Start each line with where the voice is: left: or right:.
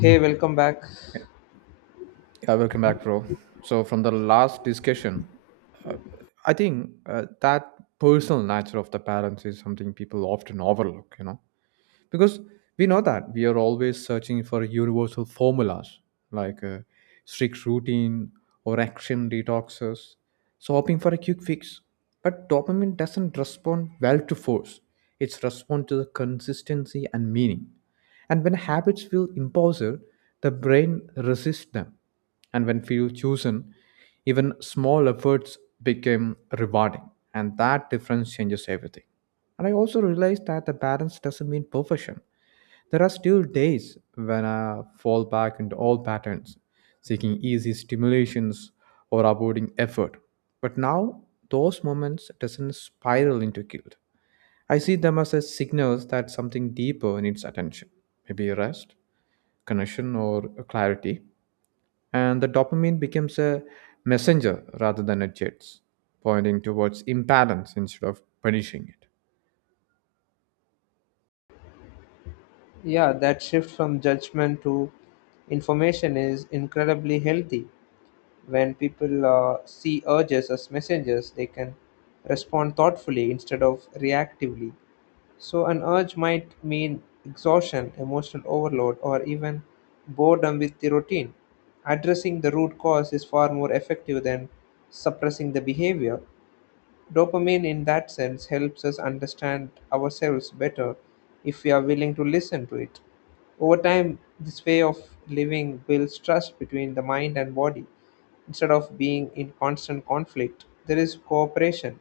left: Hey, welcome back.
right: Yeah, welcome back, bro. So, from the last discussion, uh, I think that personal nature of the parents is something people often overlook because we know that we are always searching for universal formulas like strict routine or action detoxes, so hoping for a quick fix, but dopamine doesn't respond well to force. It's respond to the consistency and meaning, and when habits feel impulsive, the brain resists them, and when few chosen, even small efforts become rewarding, and that difference changes everything. And I also realized that the balance doesn't mean perfection. There are still days when I fall back into old patterns, seeking easy stimulations or avoiding effort. But now, those moments doesn't spiral into guilt. I see them as a signals that something deeper needs attention, maybe rest, connection, or clarity. And the dopamine becomes a messenger rather than a jet, pointing towards imbalance instead of punishing it.
left: Yeah, that shift from judgment to information is incredibly healthy. When people see urges as messengers, they can respond thoughtfully instead of reactively. So, an urge might mean exhaustion, emotional overload, or even boredom with the routine. Addressing the root cause is far more effective than suppressing the behavior. Dopamine, in that sense, helps us understand ourselves better if we are willing to listen to it. Over time, this way of living builds trust between the mind and body. Instead of being in constant conflict, there is cooperation.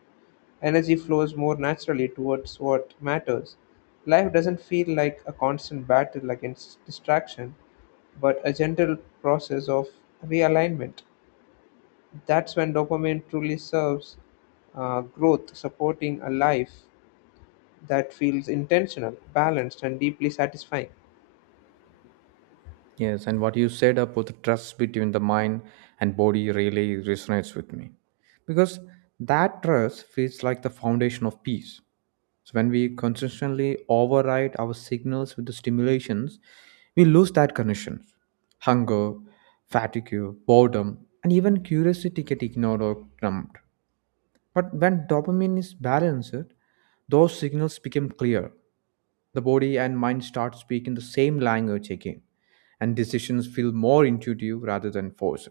left: Energy flows more naturally towards what matters. Life doesn't feel like a constant battle against distraction, but a gentle process of realignment. That's when dopamine truly serves growth, supporting a life that feels intentional, balanced, and deeply satisfying.
right: Yes, and what you said about the trust between the mind and body really resonates with me because that trust feels like the foundation of peace. So, when we consistently override our signals with the stimulations, we lose that connection. Hunger, fatigue, boredom, and even curiosity get ignored or numbed. But when dopamine is balanced, those signals become clear. The body and mind start speaking the same language again, and decisions feel more intuitive rather than forced.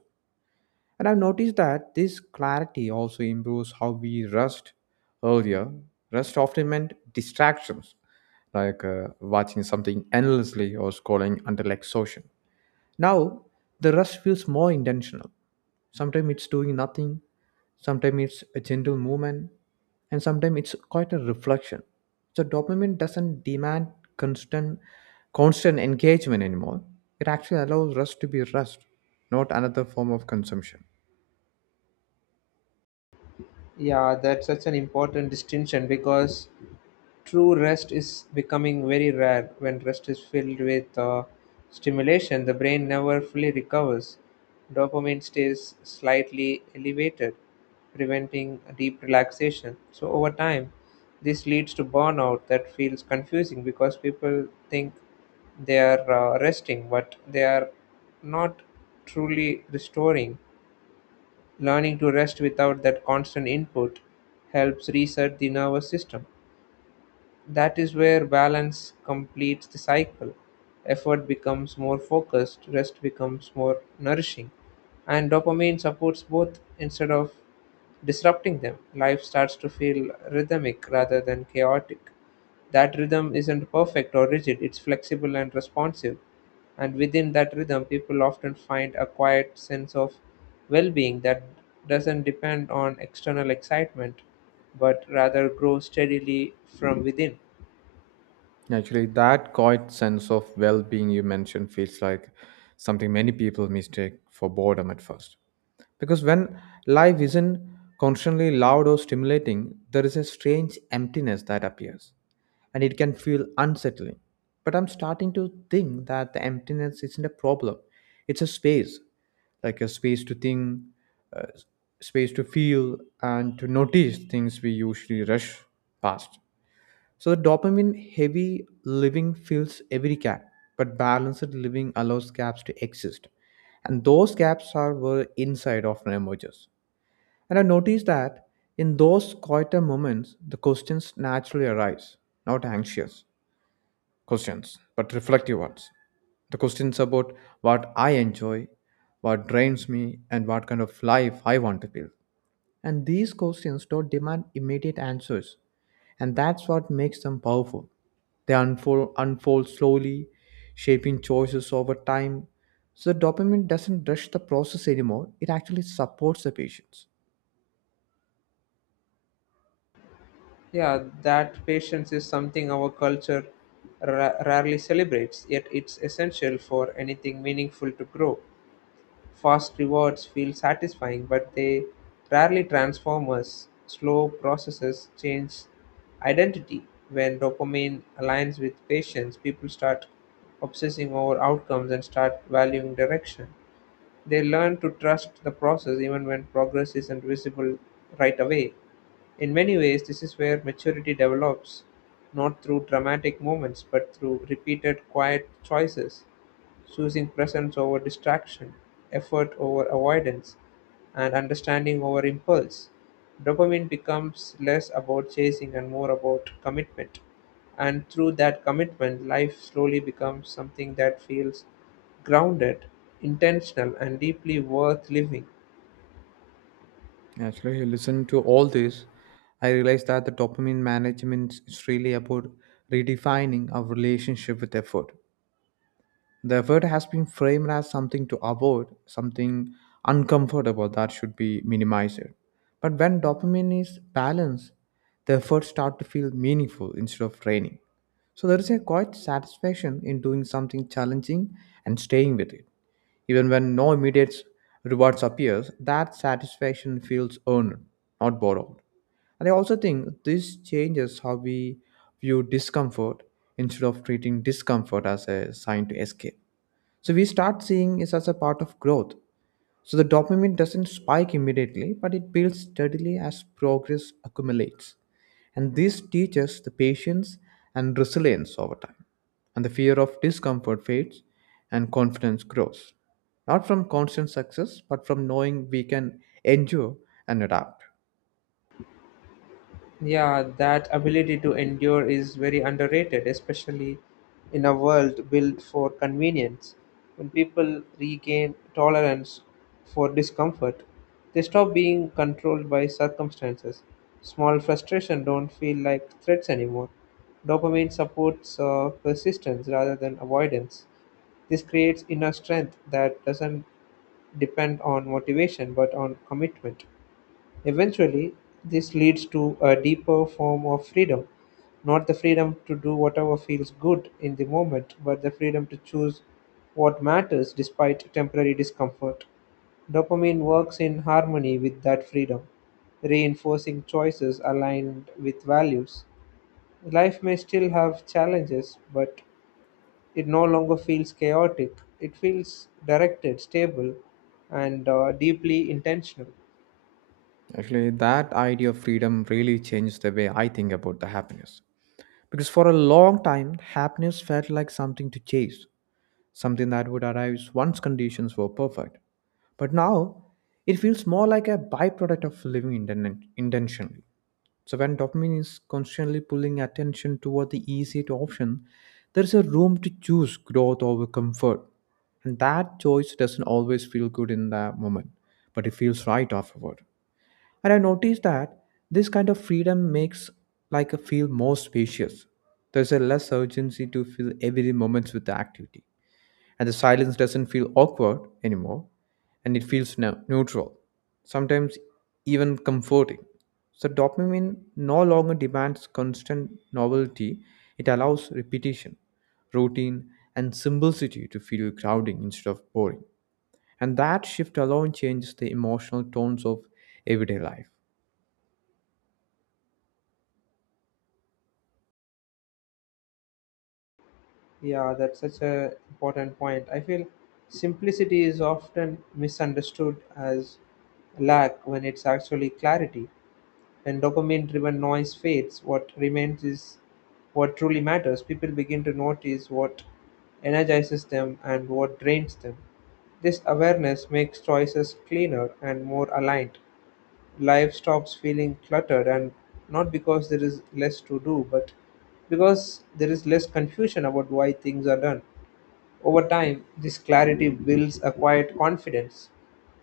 right: And I've noticed that this clarity also improves how we rest earlier. Rest often meant distractions, like watching something endlessly or scrolling until exhaustion. Now, the rush feels more intentional. Sometimes it's doing nothing, sometimes it's a gentle movement, and sometimes it's quite a reflection. So dopamine doesn't demand constant constant engagement anymore. It actually allows rest to be rest, not another form of consumption.
left: Yeah, that's such an important distinction because true rest is becoming very rare. When rest is filled with stimulation, the brain never fully recovers. Dopamine stays slightly elevated, preventing deep relaxation. So, over time, this leads to burnout that feels confusing because people think they are resting, but they are not truly restoring. Learning to rest without that constant input helps reset the nervous system. That is where balance completes the cycle. Effort becomes more focused, rest becomes more nourishing, and dopamine supports both instead of disrupting them. Life starts to feel rhythmic rather than chaotic. That rhythm isn't perfect or rigid, it's flexible and responsive. And within that rhythm, people often find a quiet sense of well being that doesn't depend on external excitement but rather grows steadily from within.
right: Actually, that quiet sense of well being you mentioned feels like something many people mistake for boredom at first. Because when life isn't constantly loud or stimulating, there is a strange emptiness that appears and it can feel unsettling. But I'm starting to think that the emptiness isn't a problem, it's a space, like a space to think, uh, space to feel, and to notice things we usually rush past. So the dopamine heavy living fills every gap, but balanced living allows gaps to exist. And those gaps are where insight often emerges. And I noticed that in those quieter moments, the questions naturally arise, not anxious questions, but reflective ones. The questions about what I enjoy, what drains me, and what kind of life I want to build. And these questions don't demand immediate answers and that's what makes them powerful. They unfold slowly, shaping choices over time. So dopamine doesn't rush the process anymore. It actually supports the patients.
left: Yeah, that patience is something our culture rarely celebrates, yet it's essential for anything meaningful to grow. Fast rewards feel satisfying, but they rarely transform us. Slow processes change identity. When dopamine aligns with patience, people start obsessing over outcomes and start valuing direction. They learn to trust the process even when progress isn't visible right away. In many ways, this is where maturity develops, not through dramatic moments, but through repeated quiet choices, choosing presence over distraction, effort over avoidance, and understanding over impulse. Dopamine becomes less about chasing and more about commitment. And through that commitment, life slowly becomes something that feels grounded, intentional, and deeply worth living.
right: Actually, I listen to all this. I realized that the dopamine management is really about redefining our relationship with effort. The word has been framed as something to avoid, something uncomfortable that should be minimized. But when dopamine is balanced, the efforts start to feel meaningful instead of draining. So there is a quite satisfaction in doing something challenging and staying with it. Even when no immediate rewards appears, that satisfaction feels earned, not borrowed. And I also think this changes how we view discomfort instead of treating discomfort as a sign to escape. So we start seeing it as a part of growth. So the dopamine doesn't spike immediately, but it builds steadily as progress accumulates. And this teaches the patience and resilience over time. And the fear of discomfort fades and confidence grows. Not from constant success, but from knowing we can endure and adapt.
left: Yeah, that ability to endure is very underrated, especially in a world built for convenience. When people regain tolerance for discomfort, they stop being controlled by circumstances. Small frustration don't feel like threats anymore. Dopamine supports persistence rather than avoidance. This creates inner strength that doesn't depend on motivation but on commitment. Eventually, this leads to a deeper form of freedom, not the freedom to do whatever feels good in the moment, but the freedom to choose what matters despite temporary discomfort. Dopamine works in harmony with that freedom, reinforcing choices aligned with values. Life may still have challenges, but it no longer feels chaotic. It feels directed, stable, and deeply intentional.
right: Actually, that idea of freedom really changed the way I think about the happiness. Because for a long time, happiness felt like something to chase, something that would arise once conditions were perfect. But now, it feels more like a byproduct of living intentionally. So, when dopamine is constantly pulling attention toward the easier option, there is a room to choose growth over comfort. And that choice doesn't always feel good in that moment, but it feels right afterward. And I noticed that this kind of freedom makes like a feel more spacious. There's a less urgency to fill every moment with the activity and the silence doesn't feel awkward anymore and it feels neutral, sometimes even comforting. So, dopamine no longer demands constant novelty, it allows repetition, routine, and simplicity to feel crowding instead of boring. And that shift alone changes the emotional tones of everyday life.
left: Yeah, that's such a important point. I feel simplicity is often misunderstood as lack when it's actually clarity. When dopamine driven noise fades, what remains is what truly matters. People begin to notice what energizes them and what drains them. This awareness makes choices cleaner and more aligned. Life stops feeling cluttered, and not because there is less to do, but because there is less confusion about why things are done. Over time, this clarity builds a quiet confidence,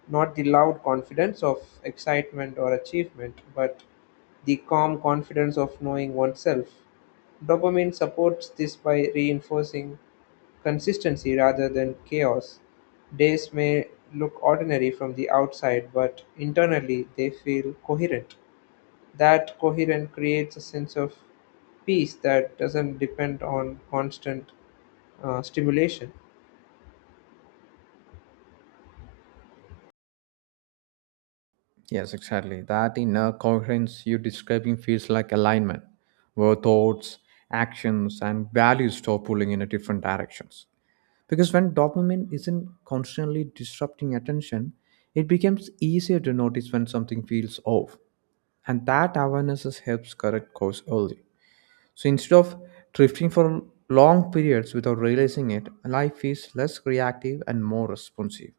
left: not the loud confidence of excitement or achievement, but the calm confidence of knowing oneself. Dopamine supports this by reinforcing consistency rather than chaos. Days may look ordinary from the outside, but internally they feel coherent. That coherence creates a sense of peace that doesn't depend on constant stimulation.
right: Yes, exactly. That inner coherence you're describing feels like alignment, where thoughts, actions, and values stop pulling in a different directions. Because when dopamine isn't constantly disrupting attention, it becomes easier to notice when something feels off. And that helps correct course early. So instead of drifting for long periods without realizing it, life is less reactive and more responsive,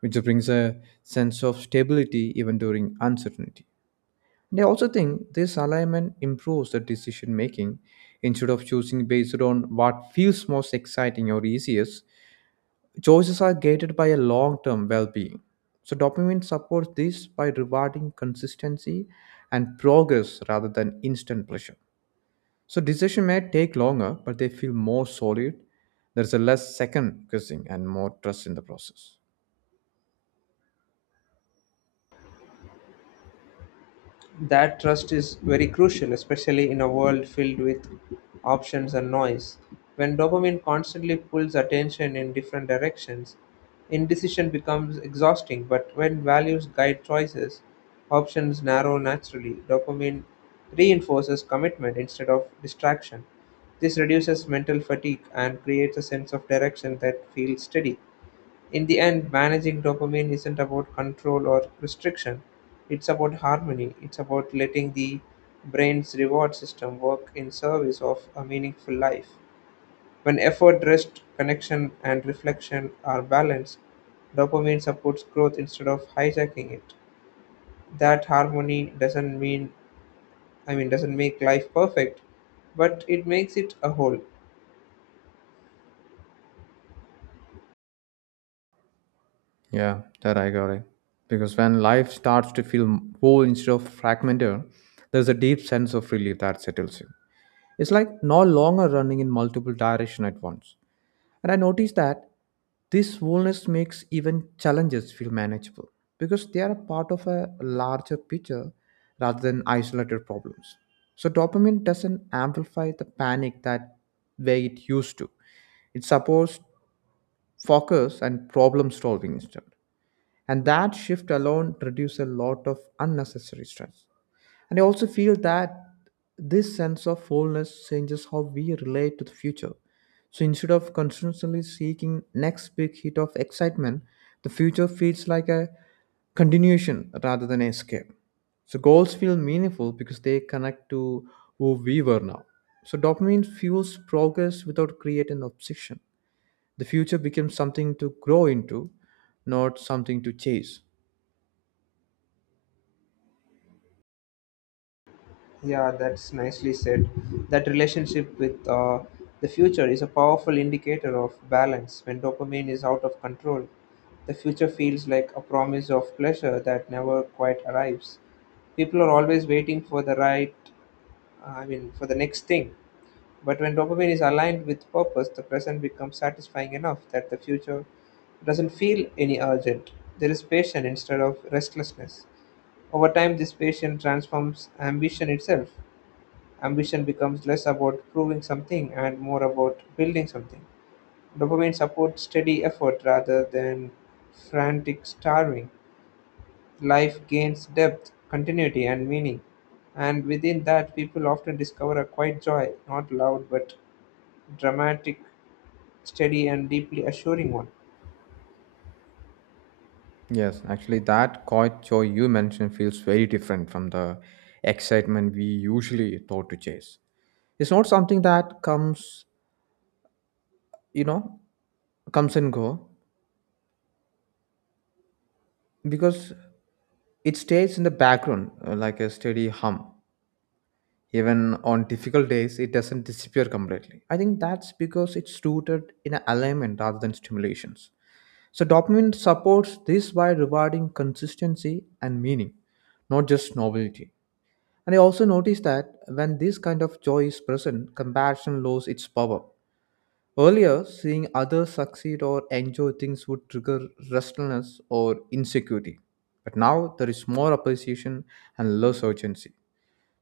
right: which brings a sense of stability even during uncertainty. And I also think this alignment improves the decision making. Instead of choosing based on what feels most exciting or easiest, choices are gated by a long term well being. So, dopamine supports this by rewarding consistency and progress rather than instant pleasure. So, decision may take longer, but they feel more solid. There's a less second guessing and more trust in the process.
left: That trust is very crucial, especially in a world filled with options and noise. When dopamine constantly pulls attention in different directions, indecision becomes exhausting. But when values guide choices, options narrow naturally. Dopamine reinforces commitment instead of distraction. This reduces mental fatigue and creates a sense of direction that feels steady. In the end, managing dopamine isn't about control or restriction. It's about harmony. It's about letting the brain's reward system work in service of a meaningful life. When effort, rest, connection, and reflection are balanced, dopamine supports growth instead of hijacking it. That harmony doesn't mean, I mean, doesn't make life perfect, but it makes it a whole.
right: Yeah, that I got it. Because when life starts to feel whole instead of fragmented, there's a deep sense of relief that settles in. It's like no longer running in multiple directions at once. And I noticed that this boldness makes even challenges feel manageable because they are a part of a larger picture rather than isolated problems. So dopamine doesn't amplify the panic that way it used to. It supports focus and problem solving instead. And that shift alone reduces a lot of unnecessary stress. And I also feel that this sense of wholeness changes how we relate to the future. So instead of constantly seeking next big hit of excitement, the future feels like a continuation rather than escape. So goals feel meaningful because they connect to who we were now. So dopamine fuels progress without creating obsession. The future becomes something to grow into, not something to chase.
left: Yeah, that's nicely said. That relationship with the future is a powerful indicator of balance. When dopamine is out of control, the future feels like a promise of pleasure that never quite arrives. People are always waiting for the right, I mean, for the next thing. But when dopamine is aligned with purpose, the present becomes satisfying enough that the future doesn't feel any urgent. There is patience instead of restlessness. Over time, this patience transforms ambition itself. Ambition becomes less about proving something and more about building something. Dopamine supports steady effort rather than frantic starving. Life gains depth, continuity, and meaning. And within that, people often discover a quiet joy, not loud but dramatic, steady, and deeply assuring one.
right: Yes, actually, that quiet joy you mentioned feels very different from the excitement we usually thought to chase. It's not something that you know, comes and go because it stays in the background like a steady hum. Even on difficult days, it doesn't disappear completely. I think that's because it's rooted in an alignment rather than stimulations. So, dopamine supports this by rewarding consistency and meaning, not just novelty. And I also noticed that when this kind of joy is present, compassion loses its power. Earlier, seeing others succeed or enjoy things would trigger restlessness or insecurity. But now there is more appreciation and less urgency.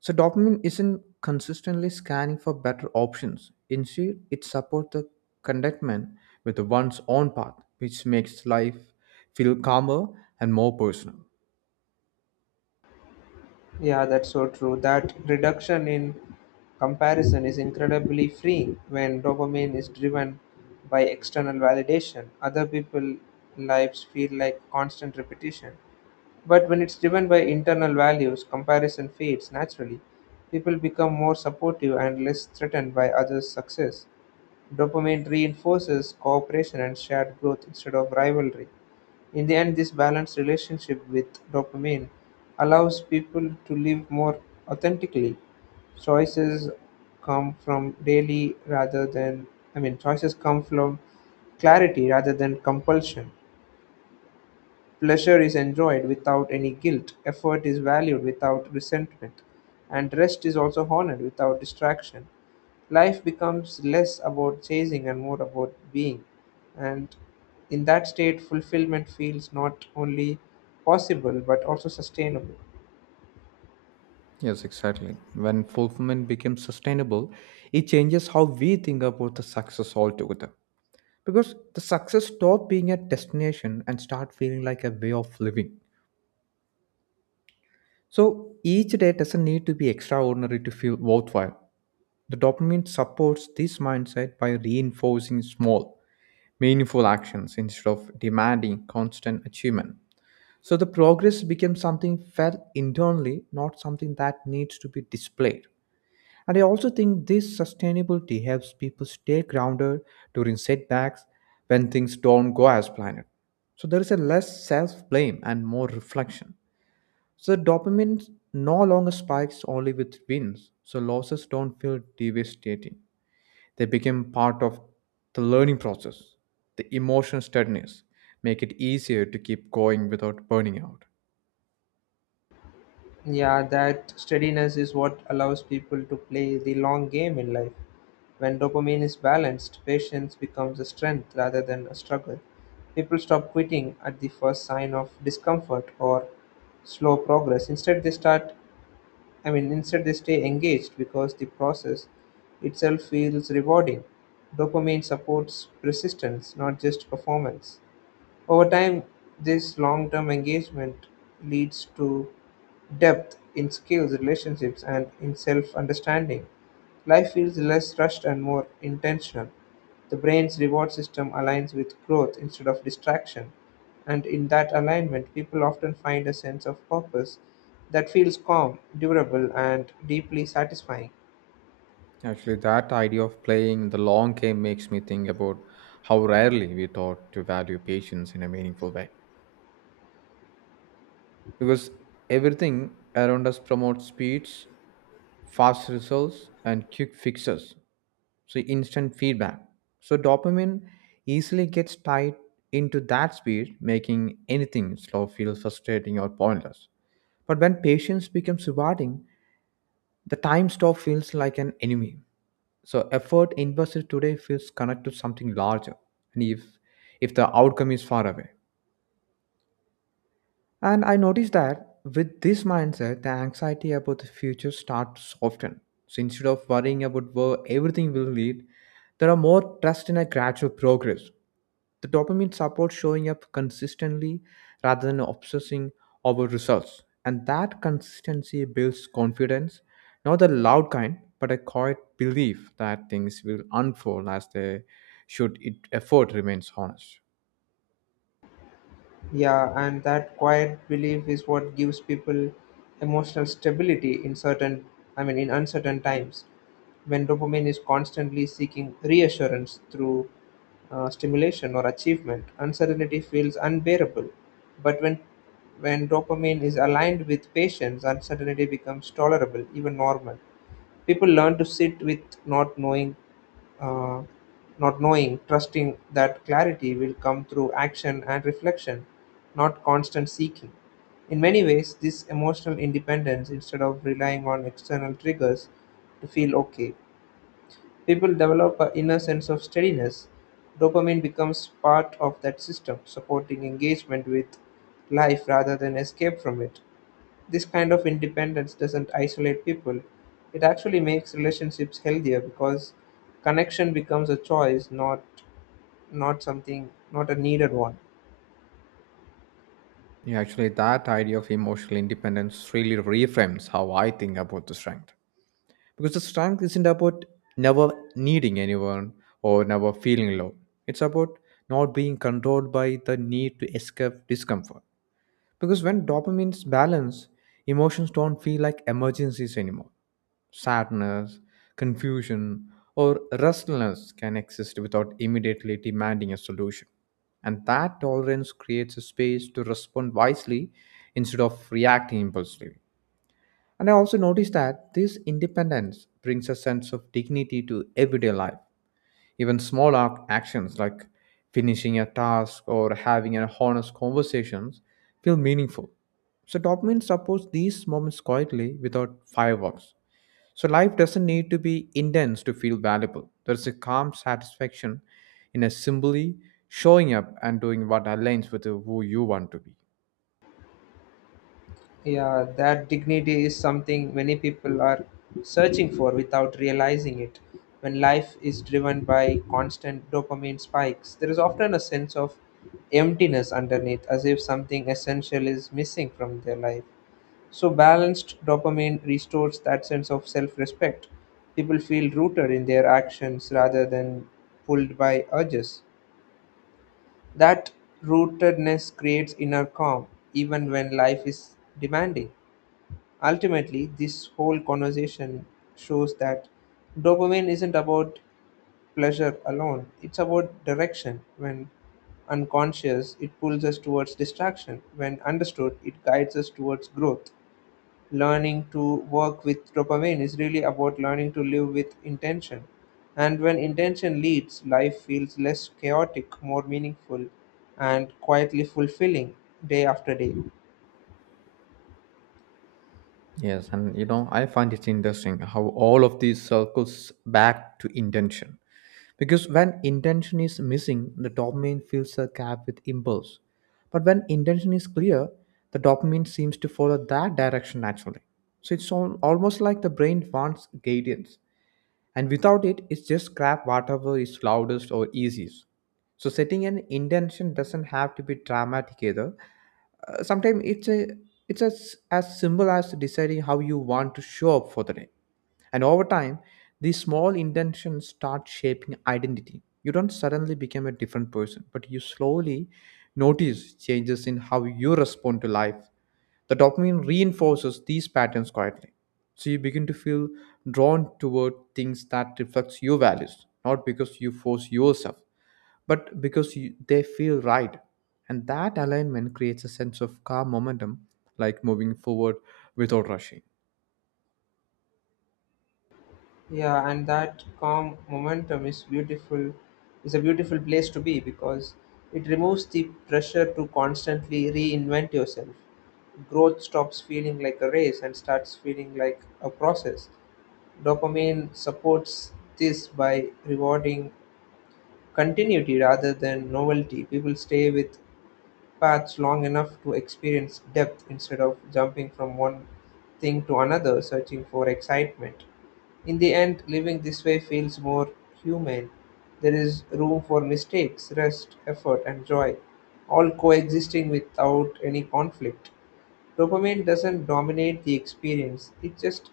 right: So dopamine isn't consistently scanning for better options. Instead, it supports the contentment with one's own path, which makes life feel calmer and more personal.
left: Yeah, that's so true. That reduction in comparison is incredibly freeing when dopamine is driven by external validation. Other people's lives feel like constant repetition. But when it's driven by internal values, comparison fades naturally. People become more supportive and less threatened by others' success. Dopamine reinforces cooperation and shared growth instead of rivalry. In the end, this balanced relationship with dopamine allows people to live more authentically. Choices come from daily rather than, choices come from clarity rather than compulsion. Pleasure is enjoyed without any guilt, effort is valued without resentment, and rest is also honored without distraction. Life becomes less about chasing and more about being. And in that state, fulfillment feels not only possible but also sustainable.
right: Yes, exactly. When fulfillment becomes sustainable, it changes how we think about the success altogether. Because the success stop being a destination and start feeling like a way of living. So each day doesn't need to be extraordinary to feel worthwhile. The dopamine supports this mindset by reinforcing small, meaningful actions instead of demanding constant achievement. So the progress becomes something felt internally, not something that needs to be displayed. And I also think this sustainability helps people stay grounded during setbacks when things don't go as planned. So there is a less self blame and more reflection. So dopamine no longer spikes only with wins, so losses don't feel devastating. They become part of the learning process. The emotional steadiness make it easier to keep going without burning out.
left: Yeah, that steadiness is what allows people to play the long game in life. When dopamine is balanced, patience becomes a strength rather than a struggle. People stop quitting at the first sign of discomfort or slow progress. Instead, they start, I mean, instead, they stay engaged because the process itself feels rewarding. Dopamine supports persistence, not just performance. Over time, this long term engagement leads to depth in skills, relationships, and in self understanding. Life feels less rushed and more intentional. The brain's reward system aligns with growth instead of distraction, and in that alignment, people often find a sense of purpose that feels calm, durable, and deeply satisfying.
right: Actually, that idea of playing the long game makes me think about how rarely we taught to value patience in a meaningful way. Because everything around us promotes speeds, fast results, and quick fixes. So, instant feedback. So, dopamine easily gets tied into that speed, making anything slow feel frustrating or pointless. But when patience becomes rewarding, the time stop feels like an enemy. So effort invested today feels connected to something larger, and if the outcome is far away. And I noticed that with this mindset, the anxiety about the future starts to soften. So instead of worrying about where everything will lead, there are more trust in a gradual progress. The dopamine supports showing up consistently rather than obsessing over results. And that consistency builds confidence, not the loud kind, but a quiet belief that things will unfold as they should if effort remains honest.
left: Yeah, and that quiet belief is what gives people emotional stability in in uncertain times. When dopamine is constantly seeking reassurance through stimulation or achievement, uncertainty feels unbearable. But when dopamine is aligned with patience, uncertainty becomes tolerable, even normal. People learn to sit with not knowing, uh, trusting that clarity will come through action and reflection, not constant seeking. In many ways, this emotional independence, instead of relying on external triggers to feel okay, people develop an inner sense of steadiness. Dopamine becomes part of that system, supporting engagement with life rather than escape from it. This kind of independence doesn't isolate people. It actually makes relationships healthier because connection becomes a choice, not something not a needed one.
right: Yeah, actually, that idea of emotional independence really reframes how I think about the strength. Because the strength isn't about never needing anyone or never feeling low. It's about not being controlled by the need to escape discomfort. Because when dopamine is balanced, emotions don't feel like emergencies anymore. Sadness, confusion, or restlessness can exist without immediately demanding a solution. And that tolerance creates a space to respond wisely instead of reacting impulsively. And I also noticed that this independence brings a sense of dignity to everyday life, even small actions like finishing a task or having an honest conversations feel meaningful. So dopamine supports these moments quietly without fireworks. So life doesn't need to be intense to feel valuable. There's a calm satisfaction in a simply showing up and doing what aligns with who you want to be.
left: Yeah, that dignity is something many people are searching for without realizing it. When life is driven by constant dopamine spikes, there is often a sense of emptiness underneath, as if something essential is missing from their life. So, balanced dopamine restores that sense of self respect. People feel rooted in their actions rather than pulled by urges. That rootedness creates inner calm, even when life is demanding. Ultimately, this whole conversation shows that dopamine isn't about pleasure alone, it's about direction. When unconscious, it pulls us towards distraction. When understood, it guides us towards growth. Learning to work with dopamine is really about learning to live with intention. And when intention leads, life feels less chaotic, more meaningful, and quietly fulfilling day after day.
right: Yes, and you know, I find it interesting how all of these circles back to intention. Because when intention is missing, the dopamine fills the gap with impulse. But when intention is clear, the dopamine seems to follow that direction naturally. So it's almost like the brain wants guidance, and without it, it's just scrap whatever is loudest or easiest. So setting an intention doesn't have to be dramatic either. Sometimes it's a it's as simple as deciding how you want to show up for the day. And over time, these small intentions start shaping identity. You don't suddenly become a different person, but you slowly notice changes in how you respond to life. The dopamine reinforces these patterns quietly, so you begin to feel drawn toward things that reflects your values, not because you force yourself but because you, they feel right, and that alignment creates a sense of calm momentum, like moving forward without rushing.
left: Yeah, and that calm momentum is beautiful, is a beautiful place to be because it removes the pressure to constantly reinvent yourself. Growth stops feeling like a race and starts feeling like a process. Dopamine supports this by rewarding continuity rather than novelty; people stay with paths long enough to experience depth instead of jumping from one thing to another searching for excitement. In the end, living this way feels more humane. There is room for mistakes, rest, effort, and joy, all coexisting without any conflict. Dopamine doesn't dominate the experience, it just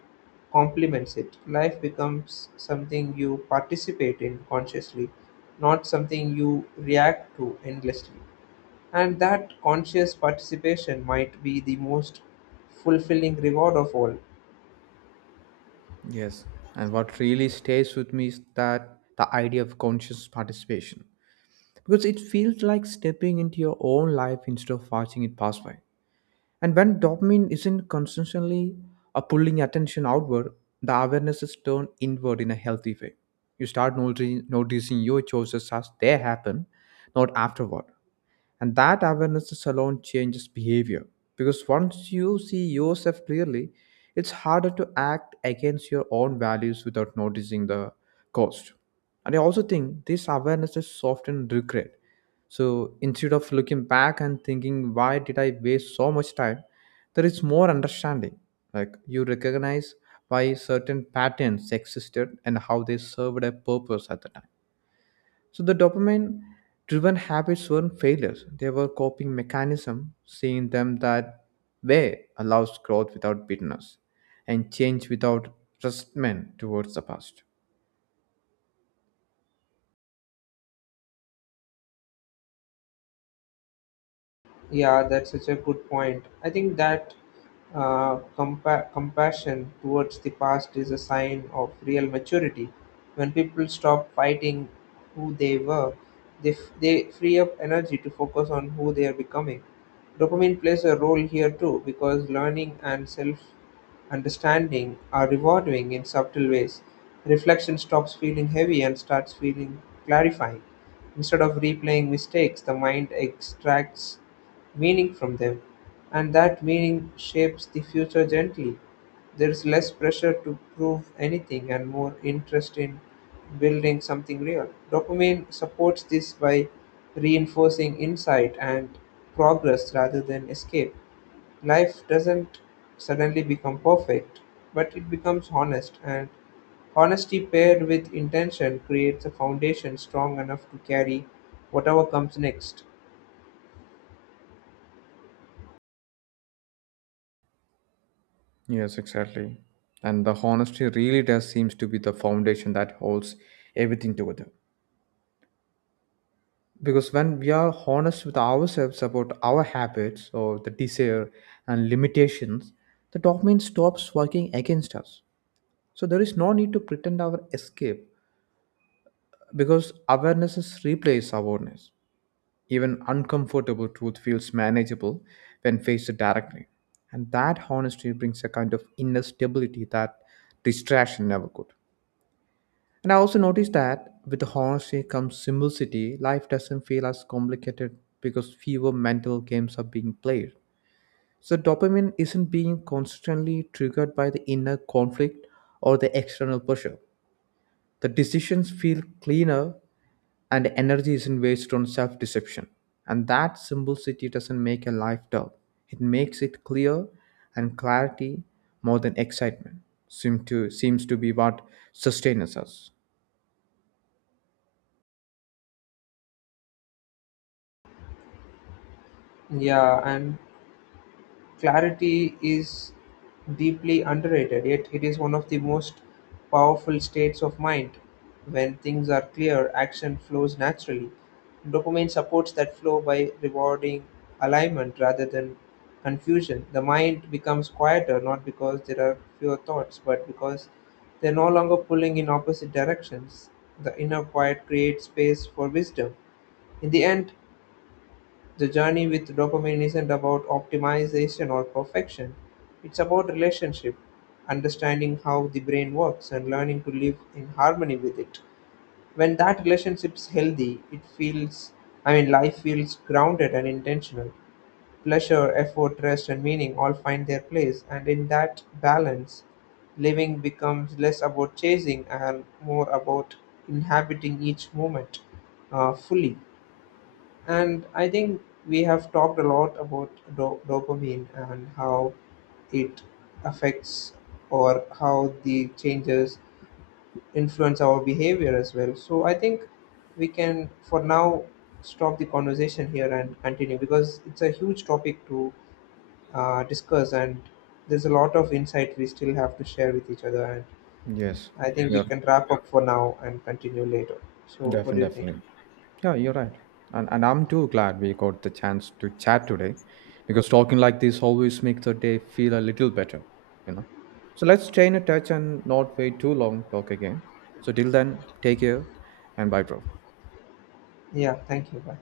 left: complements it. Life becomes something you participate in consciously, not something you react to endlessly. And that conscious participation might be the most fulfilling reward of all.
right: Yes, and what really stays with me is that the idea of conscious participation, because it feels like stepping into your own life instead of watching it pass by. And when dopamine isn't constantly pulling attention outward, the awareness is turned inward in a healthy way. You start noticing your choices as they happen, not afterward. And that awareness alone changes behavior, because once you see yourself clearly, it's harder to act against your own values without noticing the cost. And I also think this awareness is often regret. So instead of looking back and thinking, why did I waste so much time? There is more understanding. Like you recognize why certain patterns existed and how they served a purpose at the time. So the dopamine driven habits weren't failures. They were coping mechanism, seeing them that way allows growth without bitterness and change without resentment towards the past.
left: Yeah, that's such a good point. I think that compassion towards the past is a sign of real maturity. When people stop fighting who they were, they free up energy to focus on who they are becoming. Dopamine plays a role here too because learning and self understanding are rewarding in subtle ways. Reflection stops feeling heavy and starts feeling clarifying. Instead of replaying mistakes, the mind extracts meaning from them, and that meaning shapes the future gently. There is less pressure to prove anything and more interest in building something real. Dopamine supports this by reinforcing insight and progress rather than escape. Life doesn't suddenly become perfect, but it becomes honest, and honesty paired with intention creates a foundation strong enough to carry whatever comes next.
right: Yes, exactly. And the honesty really does seems to be the foundation that holds everything together. Because when we are honest with ourselves about our habits or the desire and limitations, the dopamine stops working against us. So there is no need to pretend our escape because awarenesses replace awareness. Even uncomfortable truth feels manageable when faced directly. And that honesty brings a kind of inner stability that distraction never could. And I also noticed that with the honesty comes simplicity, life doesn't feel as complicated because fewer mental games are being played. So dopamine isn't being constantly triggered by the inner conflict or the external pressure. The decisions feel cleaner and energy isn't wasted on self deception. And that simplicity doesn't make a life dull, it makes it clear, and clarity more than excitement. Seems to be what sustains us.
left: Yeah, and clarity is deeply underrated, yet it is one of the most powerful states of mind. When things are clear, action flows naturally. Dopamine supports that flow by rewarding alignment rather than confusion. The mind becomes quieter not because there are fewer thoughts, but because they're no longer pulling in opposite directions. The inner quiet creates space for wisdom. In the end, the journey with dopamine isn't about optimization or perfection. It's about relationship, understanding how the brain works and learning to live in harmony with it. When that relationship's healthy, it feels, I mean, life feels grounded and intentional. Pleasure, effort, rest, and meaning all find their place, and in that balance, living becomes less about chasing and more about inhabiting each moment fully. And I think we have talked a lot about dopamine and how it affects or how the changes influence our behavior as well. So I think we can, for now, stop the conversation here and continue because it's a huge topic to discuss and there's a lot of insight we still have to share with each other. And
right: Yes,
left: I think we
right: you're
left: Yes. can wrap up for now and continue later. So, what
right: Definitely,
left: do you think?
right: definitely. Yeah, you're right. And I'm too glad we got the chance to chat today, because talking like this always makes the day feel a little better, you know. So let's stay in touch and not wait too long to talk again. So till then, take care and bye, bro.
left: Yeah, thank you. Bye.